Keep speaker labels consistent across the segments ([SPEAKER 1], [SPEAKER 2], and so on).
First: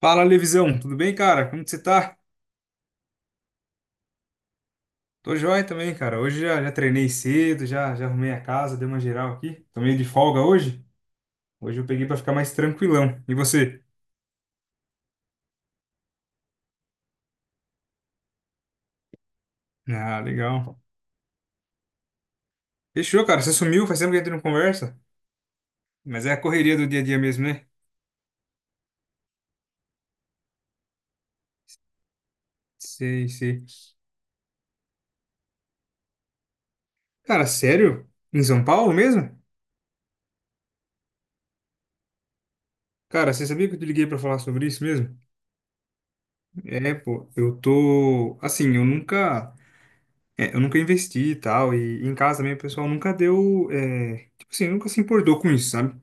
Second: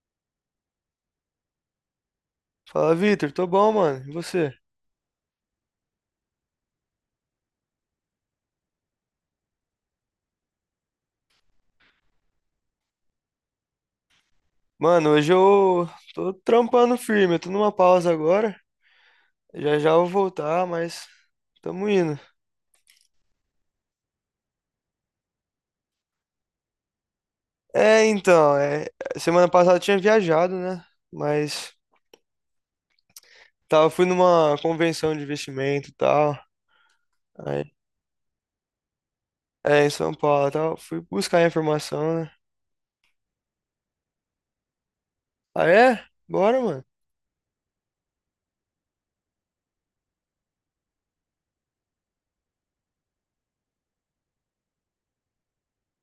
[SPEAKER 1] Fala, Levisão, tudo bem, cara? Como que você tá?
[SPEAKER 2] Fala, Vitor, tô bom, mano. E você?
[SPEAKER 1] Tô joia também, cara. Hoje já treinei cedo, já arrumei a casa, dei uma geral aqui. Tô meio de folga hoje. Hoje eu peguei pra ficar mais tranquilão. E você?
[SPEAKER 2] Mano, hoje eu tô trampando firme, eu tô numa pausa agora. Já já eu vou
[SPEAKER 1] Ah,
[SPEAKER 2] voltar,
[SPEAKER 1] legal.
[SPEAKER 2] mas tamo indo.
[SPEAKER 1] Fechou, cara. Você sumiu, faz tempo que a gente não conversa. Mas é a correria do dia a dia mesmo, né?
[SPEAKER 2] É, então, é, semana passada eu tinha viajado, né? Mas
[SPEAKER 1] Sei, sei.
[SPEAKER 2] fui numa convenção de investimento e tal.
[SPEAKER 1] Cara,
[SPEAKER 2] Aí,
[SPEAKER 1] sério? Em São Paulo mesmo?
[SPEAKER 2] em São Paulo e tal. Fui buscar informação, né?
[SPEAKER 1] Cara, você sabia que eu te liguei pra falar sobre isso mesmo?
[SPEAKER 2] Ah, é? Bora, mano.
[SPEAKER 1] É, pô, eu tô. Assim, eu nunca. É, eu nunca investi e tal, e em casa também o pessoal nunca deu, é, tipo assim, nunca se importou com isso, sabe?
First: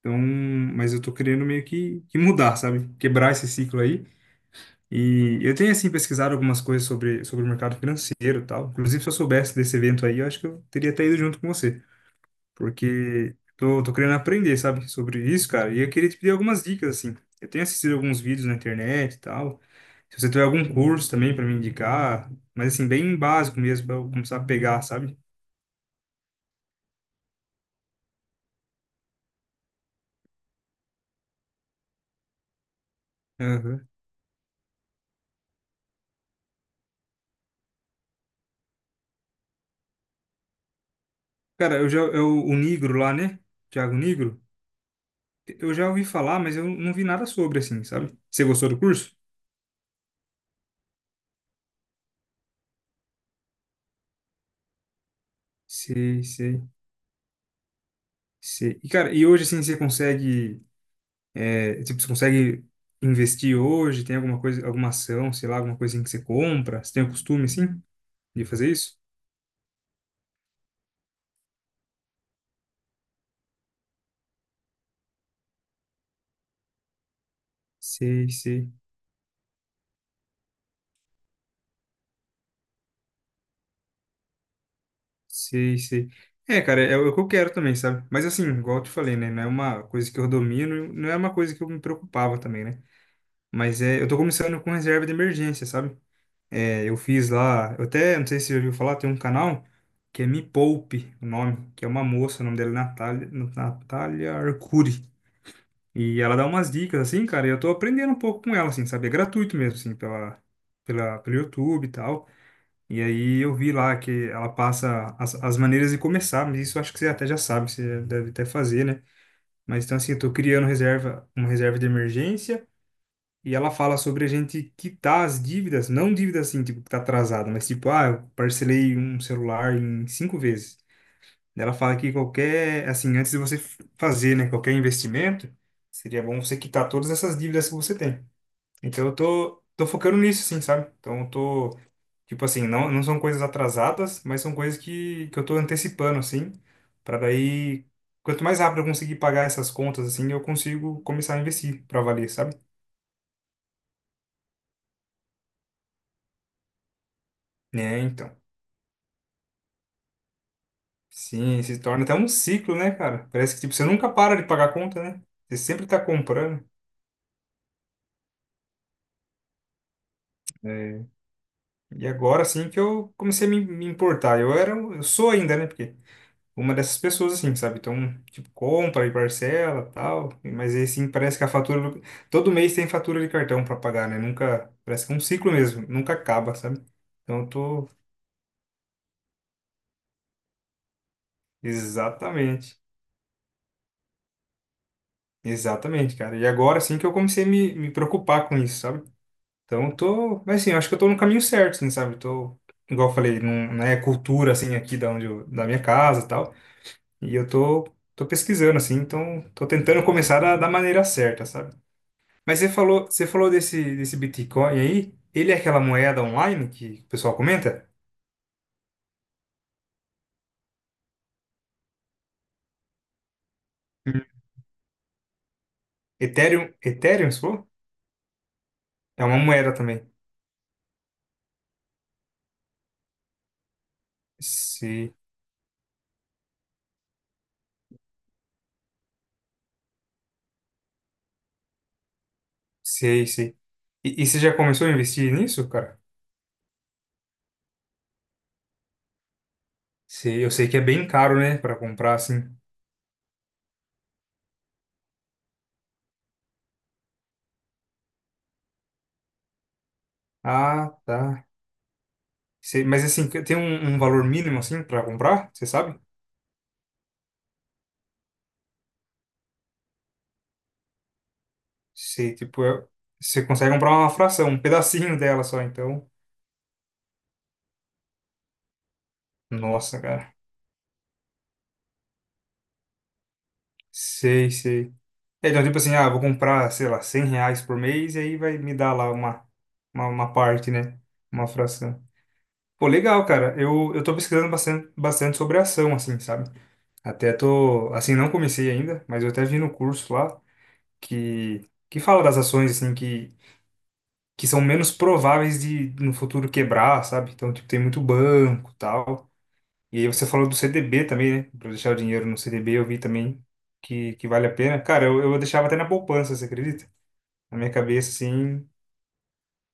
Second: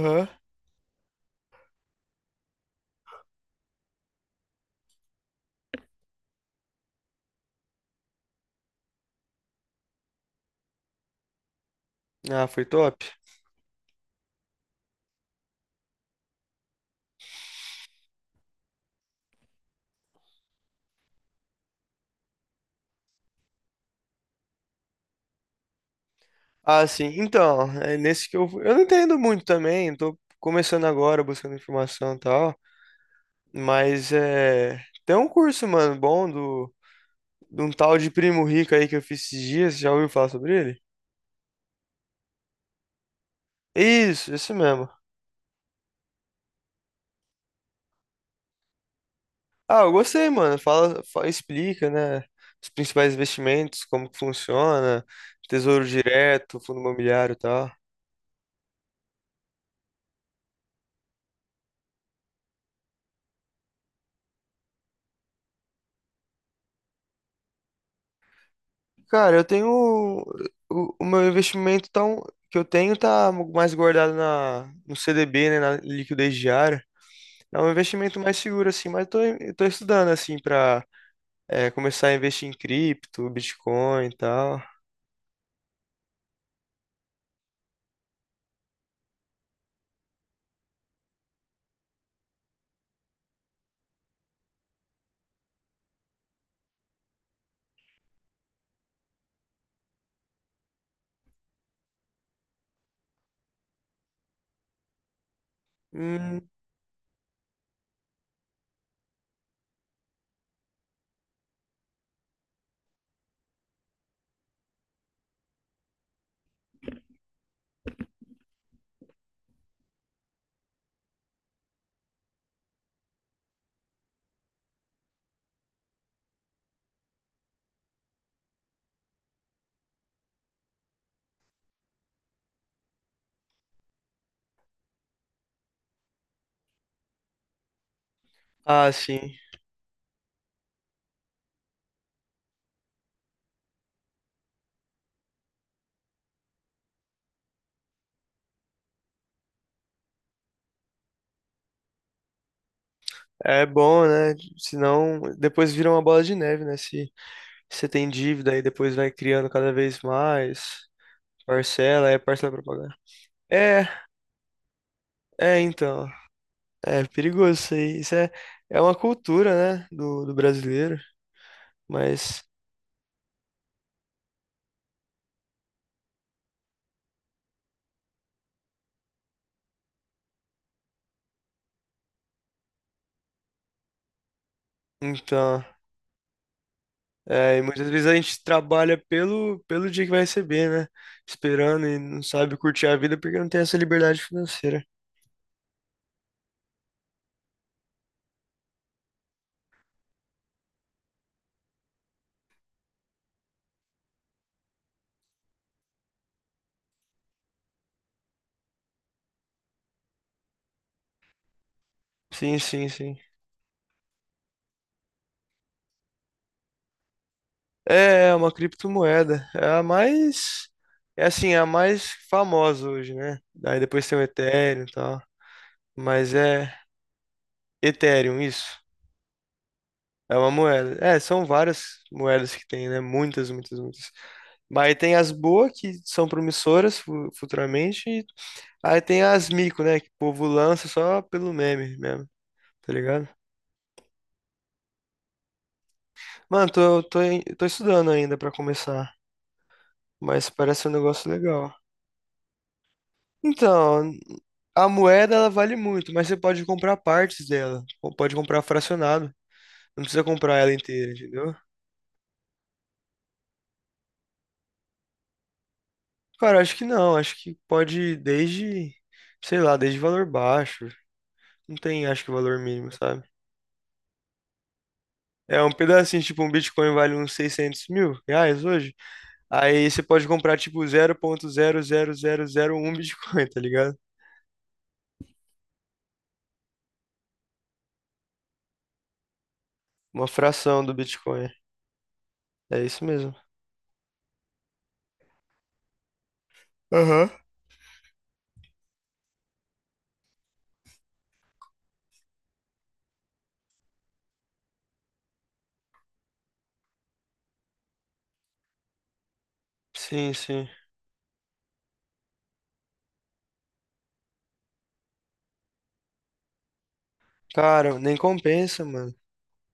[SPEAKER 1] Então, mas eu tô querendo meio que mudar, sabe? Quebrar esse ciclo aí. E eu tenho, assim, pesquisado algumas coisas sobre o mercado financeiro e tal. Inclusive, se eu soubesse desse evento aí, eu acho que eu teria até ido junto com você
[SPEAKER 2] Ah, foi top.
[SPEAKER 1] porque tô querendo aprender, sabe, sobre isso, cara. E eu queria te pedir algumas dicas, assim. Eu tenho assistido alguns vídeos na internet e tal. Se você tiver algum curso também para me indicar, mas assim, bem básico mesmo, para eu começar a pegar, sabe?
[SPEAKER 2] Ah, sim. Então, é nesse que eu. Eu não entendo muito também, tô começando agora, buscando informação e tal.
[SPEAKER 1] Aham.
[SPEAKER 2] Mas é. Tem um curso, mano, bom de um tal de Primo Rico aí que eu fiz esses dias. Já ouviu falar sobre ele?
[SPEAKER 1] Cara, eu, o Nigro lá, né? Thiago
[SPEAKER 2] Isso,
[SPEAKER 1] Nigro,
[SPEAKER 2] esse mesmo.
[SPEAKER 1] eu já ouvi falar, mas eu não vi nada sobre, assim, sabe? Você gostou do curso?
[SPEAKER 2] Ah, eu gostei, mano. Fala, explica, né? Os principais investimentos, como que funciona, tesouro
[SPEAKER 1] Sei,
[SPEAKER 2] direto,
[SPEAKER 1] sei,
[SPEAKER 2] fundo imobiliário e tal.
[SPEAKER 1] sei. E, cara, e hoje, assim, você consegue. É, tipo, você consegue investir hoje? Tem alguma coisa, alguma ação, sei lá, alguma coisinha que você compra? Você tem o costume, assim, de fazer isso?
[SPEAKER 2] Cara, eu tenho. O meu investimento, que eu tenho tá mais guardado no CDB, né? Na liquidez diária. É um investimento
[SPEAKER 1] Sei,
[SPEAKER 2] mais seguro,
[SPEAKER 1] sei,
[SPEAKER 2] assim, eu tô estudando, assim, pra começar a investir em cripto, Bitcoin e tal.
[SPEAKER 1] sei, sei. É, cara, é o que eu quero também, sabe? Mas assim, igual eu te falei, né? Não é uma coisa que eu domino, não é uma coisa que eu me preocupava também, né? Mas é, eu tô começando com reserva de emergência, sabe? É, eu fiz lá, eu até, não sei se você já ouviu falar, tem um canal que é Me Poupe, o nome, que é uma moça, o nome dela é Natália, Natália Arcuri. E ela
[SPEAKER 2] Hum,
[SPEAKER 1] dá umas dicas, assim, cara, e eu tô aprendendo um pouco com ela, assim, sabe? É gratuito mesmo, assim, pelo YouTube e tal. E aí eu vi lá que ela passa as maneiras de começar, mas isso eu acho que você até já sabe, você deve até fazer, né? Mas então, assim, eu tô criando reserva, uma reserva de emergência, e ela fala sobre a gente quitar as dívidas, não dívidas assim, tipo, que tá atrasada, mas tipo, ah, eu parcelei um celular em cinco vezes. Ela fala que qualquer, assim, antes de você fazer, né, qualquer investimento, seria bom você quitar todas essas dívidas que você tem.
[SPEAKER 2] ah,
[SPEAKER 1] Então eu
[SPEAKER 2] sim.
[SPEAKER 1] tô focando nisso, assim, sabe? Então eu tô, tipo assim, não, não são coisas atrasadas, mas são coisas que eu tô antecipando, assim, para daí, quanto mais rápido eu conseguir pagar essas contas, assim, eu consigo começar a investir para valer, sabe?
[SPEAKER 2] É bom, né? Senão depois vira uma bola de neve, né? Se você
[SPEAKER 1] Né,
[SPEAKER 2] tem
[SPEAKER 1] então.
[SPEAKER 2] dívida e depois vai criando cada vez mais
[SPEAKER 1] Sim, se torna
[SPEAKER 2] parcela,
[SPEAKER 1] até
[SPEAKER 2] é
[SPEAKER 1] um
[SPEAKER 2] parcela pra
[SPEAKER 1] ciclo, né,
[SPEAKER 2] pagar.
[SPEAKER 1] cara? Parece que, tipo, você
[SPEAKER 2] É,
[SPEAKER 1] nunca para de pagar a conta, né? Você
[SPEAKER 2] é
[SPEAKER 1] sempre tá
[SPEAKER 2] então.
[SPEAKER 1] comprando.
[SPEAKER 2] É perigoso isso aí. É uma cultura, né? Do brasileiro.
[SPEAKER 1] É. E
[SPEAKER 2] Mas,
[SPEAKER 1] agora sim que eu comecei a me importar. Eu sou ainda, né? Porque uma dessas pessoas, assim, sabe? Então, tipo, compra e parcela tal. Mas aí, assim, parece que a fatura. Todo mês tem fatura de cartão pra pagar, né? Nunca. Parece que é um ciclo
[SPEAKER 2] então.
[SPEAKER 1] mesmo. Nunca acaba, sabe? Então, eu
[SPEAKER 2] É, e muitas
[SPEAKER 1] tô.
[SPEAKER 2] vezes a gente trabalha pelo dia que vai receber, né? Esperando e não sabe
[SPEAKER 1] Exatamente.
[SPEAKER 2] curtir a vida porque não tem essa liberdade financeira.
[SPEAKER 1] Exatamente, cara. E agora sim que eu comecei a me preocupar com isso, sabe? Então, eu tô. Mas, assim, eu acho que eu tô no caminho certo, assim, sabe? Eu tô. Igual eu falei, não, não é cultura, assim, aqui da minha casa tal. E eu tô pesquisando, assim, então tô tentando começar da maneira certa, sabe?
[SPEAKER 2] Sim,
[SPEAKER 1] Mas
[SPEAKER 2] sim, sim.
[SPEAKER 1] você falou desse Bitcoin aí, ele é aquela moeda online que o pessoal comenta?
[SPEAKER 2] É uma criptomoeda. É a mais. É assim, é a mais famosa hoje, né? Aí depois tem o
[SPEAKER 1] Hum.
[SPEAKER 2] Ethereum e tal. Mas
[SPEAKER 1] Ethereum,
[SPEAKER 2] é.
[SPEAKER 1] Ethereum, você falou?
[SPEAKER 2] Ethereum, isso.
[SPEAKER 1] É uma moeda também.
[SPEAKER 2] É uma moeda. É, são várias moedas que tem, né? Muitas, muitas, muitas. Mas tem
[SPEAKER 1] Sei,
[SPEAKER 2] as boas, que são promissoras futuramente. Aí tem as mico, né? Que o povo lança só pelo meme mesmo, tá
[SPEAKER 1] sei,
[SPEAKER 2] ligado?
[SPEAKER 1] sei. E você já começou a investir nisso, cara?
[SPEAKER 2] Mano, tô estudando ainda pra começar.
[SPEAKER 1] Sei,
[SPEAKER 2] Mas
[SPEAKER 1] eu sei que é
[SPEAKER 2] parece um
[SPEAKER 1] bem
[SPEAKER 2] negócio
[SPEAKER 1] caro, né, para
[SPEAKER 2] legal.
[SPEAKER 1] comprar, assim.
[SPEAKER 2] Então. A moeda ela vale muito, mas você pode comprar partes dela, ou pode comprar fracionado, não precisa comprar ela
[SPEAKER 1] Ah,
[SPEAKER 2] inteira,
[SPEAKER 1] tá.
[SPEAKER 2] entendeu?
[SPEAKER 1] Sei, mas assim, tem um, um valor mínimo, assim, para comprar? Você sabe?
[SPEAKER 2] Cara, acho que não, acho que pode ir desde, sei lá, desde valor baixo, não tem acho que
[SPEAKER 1] Sei,
[SPEAKER 2] valor
[SPEAKER 1] tipo,
[SPEAKER 2] mínimo, sabe?
[SPEAKER 1] você consegue comprar uma fração, um pedacinho dela só,
[SPEAKER 2] É um
[SPEAKER 1] então.
[SPEAKER 2] pedacinho, tipo um Bitcoin vale uns R$ 600.000 hoje, aí
[SPEAKER 1] Nossa,
[SPEAKER 2] você pode
[SPEAKER 1] cara.
[SPEAKER 2] comprar tipo 0,00001 Bitcoin, tá ligado?
[SPEAKER 1] Sei, sei. É, então, tipo assim, ah, vou comprar, sei lá, R$ 100 por mês e aí vai me dar lá uma, uma,
[SPEAKER 2] Uma
[SPEAKER 1] uma parte,
[SPEAKER 2] fração do
[SPEAKER 1] né? Uma
[SPEAKER 2] Bitcoin,
[SPEAKER 1] fração.
[SPEAKER 2] é
[SPEAKER 1] Pô,
[SPEAKER 2] isso
[SPEAKER 1] legal,
[SPEAKER 2] mesmo.
[SPEAKER 1] cara. Eu tô pesquisando bastante, bastante sobre ação, assim, sabe?
[SPEAKER 2] Aham.
[SPEAKER 1] Até tô, assim, não comecei ainda, mas eu até vi no curso lá que fala das ações, assim, que são menos prováveis de no futuro quebrar, sabe? Então, tipo, tem muito banco, tal. E aí você
[SPEAKER 2] Sim,
[SPEAKER 1] falou do
[SPEAKER 2] sim.
[SPEAKER 1] CDB também, né? Pra deixar o dinheiro no CDB, eu vi também que vale a pena. Cara, eu deixava até na poupança, você acredita? Na minha
[SPEAKER 2] Cara,
[SPEAKER 1] cabeça,
[SPEAKER 2] nem
[SPEAKER 1] assim.
[SPEAKER 2] compensa, mano.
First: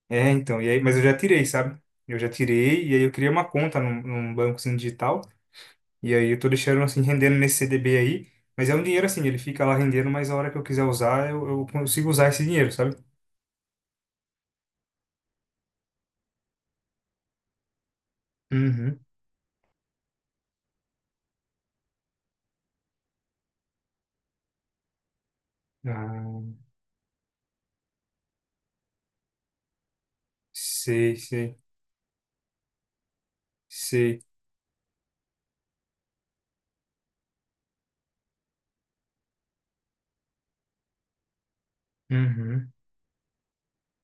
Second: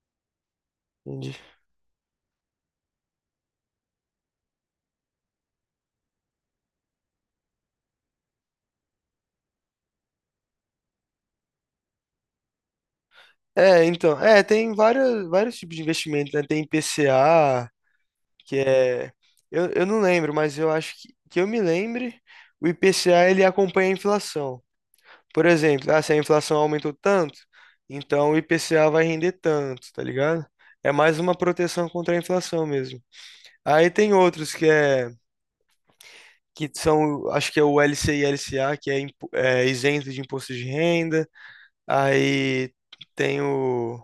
[SPEAKER 1] É, então. E aí, mas eu já
[SPEAKER 2] Entendi.
[SPEAKER 1] tirei, sabe? Eu já tirei, e aí eu criei uma conta num banco assim, digital. E aí eu tô deixando assim, rendendo nesse CDB aí. Mas é um dinheiro assim, ele fica lá rendendo, mas a hora que eu quiser usar, eu consigo usar esse dinheiro, sabe?
[SPEAKER 2] Tem vários tipos de investimento, né? Tem IPCA, que
[SPEAKER 1] Uhum.
[SPEAKER 2] é, eu, eu não lembro, mas eu acho que eu me lembre, o IPCA ele acompanha a inflação. Por exemplo, ah, se a inflação
[SPEAKER 1] Ah,
[SPEAKER 2] aumentou tanto, então o IPCA vai render tanto, tá ligado? É
[SPEAKER 1] sei,
[SPEAKER 2] mais uma
[SPEAKER 1] sei,
[SPEAKER 2] proteção contra a inflação mesmo. Aí tem
[SPEAKER 1] sei.
[SPEAKER 2] outros que que são, acho que é o LCI e LCA, que é, é isento de imposto de renda.
[SPEAKER 1] Uhum.
[SPEAKER 2] Aí tem o.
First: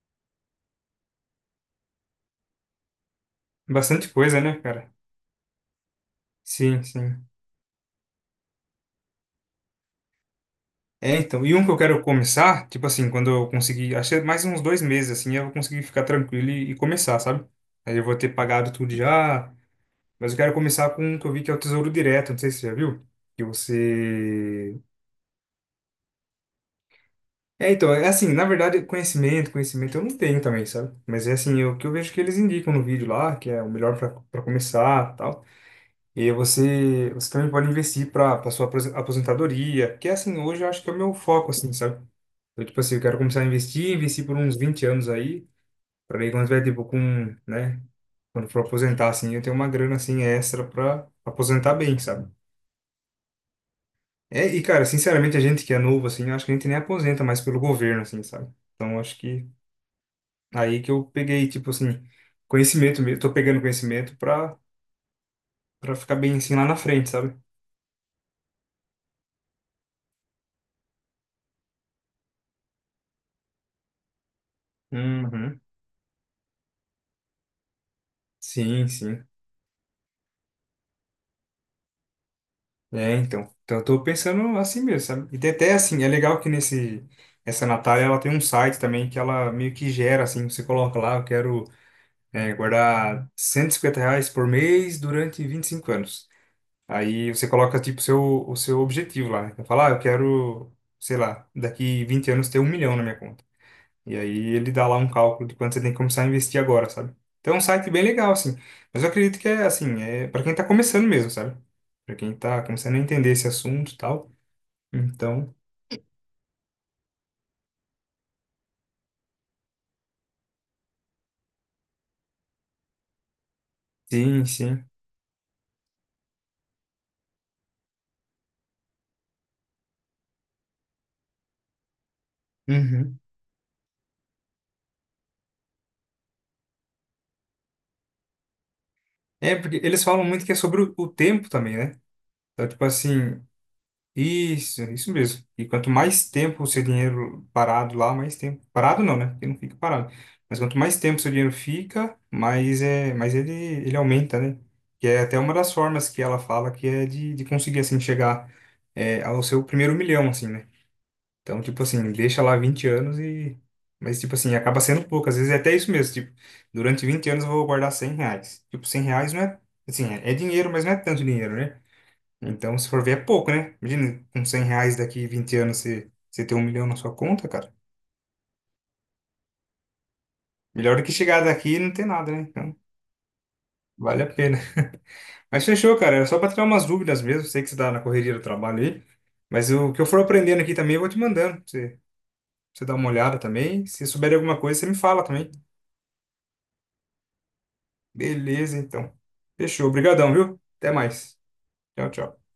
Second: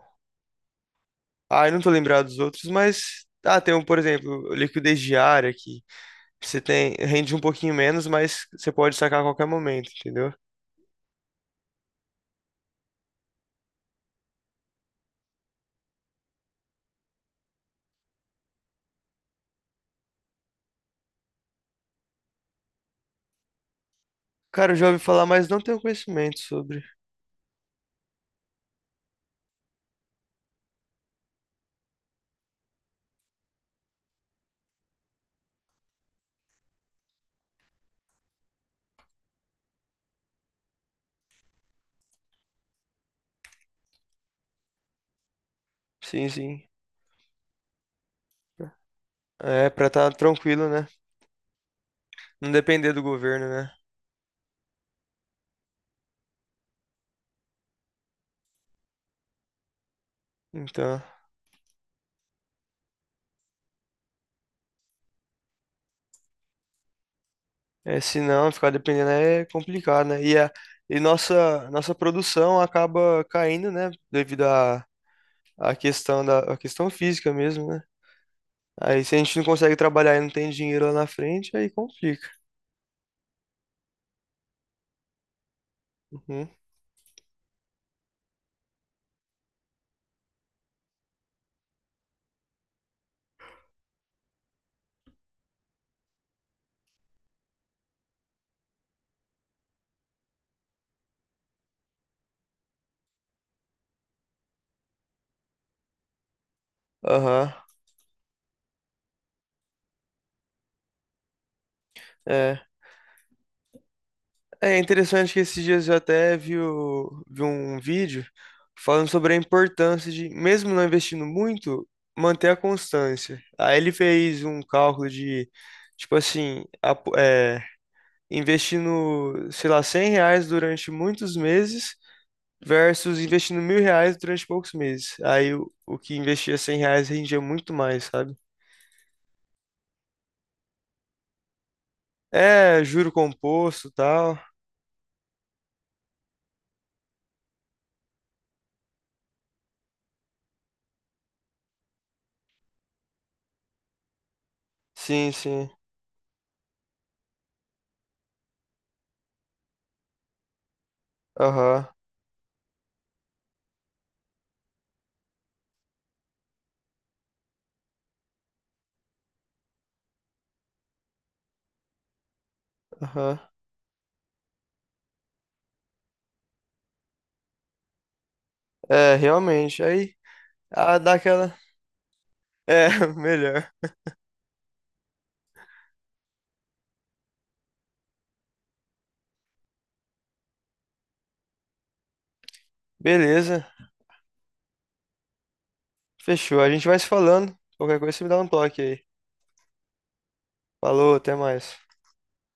[SPEAKER 2] Ah, eu não tô lembrado dos outros, mas ah, tem um, por
[SPEAKER 1] Bastante
[SPEAKER 2] exemplo,
[SPEAKER 1] coisa,
[SPEAKER 2] o
[SPEAKER 1] né, cara?
[SPEAKER 2] liquidez diária que você
[SPEAKER 1] Sim,
[SPEAKER 2] tem,
[SPEAKER 1] sim.
[SPEAKER 2] rende um pouquinho menos, mas você pode sacar a qualquer momento, entendeu?
[SPEAKER 1] É, então, e um que eu quero começar, tipo assim, quando eu conseguir, acho que é mais uns 2 meses, assim, eu vou conseguir ficar tranquilo e começar, sabe? Aí eu vou ter pagado tudo já, mas eu quero começar com um que eu vi que é o Tesouro Direto, não sei se você já viu, que
[SPEAKER 2] Cara, eu
[SPEAKER 1] você...
[SPEAKER 2] já ouvi falar, mas não tenho conhecimento sobre.
[SPEAKER 1] É, então, é assim, na verdade, conhecimento, conhecimento eu não tenho também, sabe? Mas é assim, o que eu vejo que eles indicam no vídeo lá, que é o melhor para começar, tal. E aí você também pode investir para sua aposentadoria, que é assim, hoje eu acho que é o meu foco, assim, sabe? Então, tipo assim, eu quero começar a investir por uns 20 anos aí, para
[SPEAKER 2] Sim,
[SPEAKER 1] daí quando tiver,
[SPEAKER 2] sim.
[SPEAKER 1] tipo, com, né, quando for aposentar, assim, eu tenho uma
[SPEAKER 2] É pra
[SPEAKER 1] grana,
[SPEAKER 2] estar
[SPEAKER 1] assim, extra
[SPEAKER 2] tranquilo, né?
[SPEAKER 1] para aposentar bem, sabe?
[SPEAKER 2] Não depender do governo, né?
[SPEAKER 1] É, e, cara, sinceramente, a gente que é novo, assim, eu acho que a gente nem aposenta mais pelo governo, assim, sabe? Então, eu acho que aí que
[SPEAKER 2] Então,
[SPEAKER 1] eu peguei, tipo assim, conhecimento mesmo, tô pegando conhecimento para ficar bem, assim, lá na frente, sabe?
[SPEAKER 2] é, se não ficar dependendo é complicado, né? E nossa produção acaba caindo, né, devido à
[SPEAKER 1] Uhum.
[SPEAKER 2] à questão da à questão física mesmo, né?
[SPEAKER 1] Sim,
[SPEAKER 2] Aí se a
[SPEAKER 1] sim.
[SPEAKER 2] gente não consegue trabalhar e não tem dinheiro lá na frente, aí complica.
[SPEAKER 1] É, então. Então, eu tô pensando assim mesmo, sabe? E tem até assim, é legal que
[SPEAKER 2] Uhum.
[SPEAKER 1] nesse. Essa Natália, ela tem um site também que ela meio que gera, assim, você coloca lá, eu quero é, guardar R$ 150 por mês durante 25 anos. Aí você coloca, tipo, o seu objetivo lá, né? Fala, ah, eu quero, sei lá, daqui 20 anos ter 1 milhão na minha conta. E aí ele dá lá um cálculo de quanto você tem que começar a investir agora, sabe?
[SPEAKER 2] Aham,
[SPEAKER 1] Então é um site bem legal, assim. Mas eu acredito que é, assim, é para quem tá começando mesmo, sabe? Para quem
[SPEAKER 2] é.
[SPEAKER 1] tá começando a entender esse assunto e tal.
[SPEAKER 2] É interessante que
[SPEAKER 1] Então,
[SPEAKER 2] esses dias eu até vi, vi um vídeo falando sobre a importância de, mesmo não investindo muito, manter a constância. Aí ele fez
[SPEAKER 1] sim,
[SPEAKER 2] um
[SPEAKER 1] sim.
[SPEAKER 2] cálculo de, tipo assim, investindo, sei lá, R$ 100 durante muitos meses versus
[SPEAKER 1] Uhum.
[SPEAKER 2] investindo R$ 1.000 durante poucos meses. Aí o que investia R$ 100 rendia muito mais, sabe?
[SPEAKER 1] É, porque eles falam muito que é sobre o tempo também, né? Então,
[SPEAKER 2] É,
[SPEAKER 1] tipo
[SPEAKER 2] juro
[SPEAKER 1] assim,
[SPEAKER 2] composto e tal.
[SPEAKER 1] isso, é isso mesmo. E quanto mais tempo o seu dinheiro parado lá, mais tempo. Parado não, né? Porque não fica parado. Mas quanto mais tempo o seu dinheiro fica, mais, é, mais ele aumenta, né? Que é
[SPEAKER 2] Sim,
[SPEAKER 1] até uma
[SPEAKER 2] sim.
[SPEAKER 1] das formas que ela fala que é de conseguir, assim, chegar ao seu primeiro milhão, assim, né? Então, tipo
[SPEAKER 2] Aham,
[SPEAKER 1] assim, deixa lá 20 anos e. Mas, tipo assim, acaba sendo pouco. Às vezes é até isso mesmo. Tipo, durante 20 anos eu vou guardar R$ 100. Tipo, R$ 100 não é. Assim, é dinheiro, mas não é tanto dinheiro, né? Então, se for ver, é
[SPEAKER 2] aham.
[SPEAKER 1] pouco, né? Imagina, com R$ 100 daqui 20 anos você ter 1 milhão na sua conta, cara.
[SPEAKER 2] É, realmente. Aí,
[SPEAKER 1] Melhor
[SPEAKER 2] ah,
[SPEAKER 1] do que
[SPEAKER 2] dá
[SPEAKER 1] chegar
[SPEAKER 2] aquela.
[SPEAKER 1] daqui e não ter nada, né? Então,
[SPEAKER 2] É, melhor.
[SPEAKER 1] vale a pena. Mas fechou, cara. Era só pra tirar umas dúvidas mesmo. Sei que você tá na correria do trabalho aí. Mas o que eu for aprendendo aqui também, eu vou te mandando pra você, pra você dá uma olhada
[SPEAKER 2] Beleza.
[SPEAKER 1] também. Se souber de alguma coisa, você me fala também.
[SPEAKER 2] Fechou. A gente vai se falando. Qualquer coisa, você me dá um
[SPEAKER 1] Beleza,
[SPEAKER 2] toque aí.
[SPEAKER 1] então. Fechou. Obrigadão, viu? Até
[SPEAKER 2] Falou, até
[SPEAKER 1] mais.
[SPEAKER 2] mais.
[SPEAKER 1] Tchau, tchau.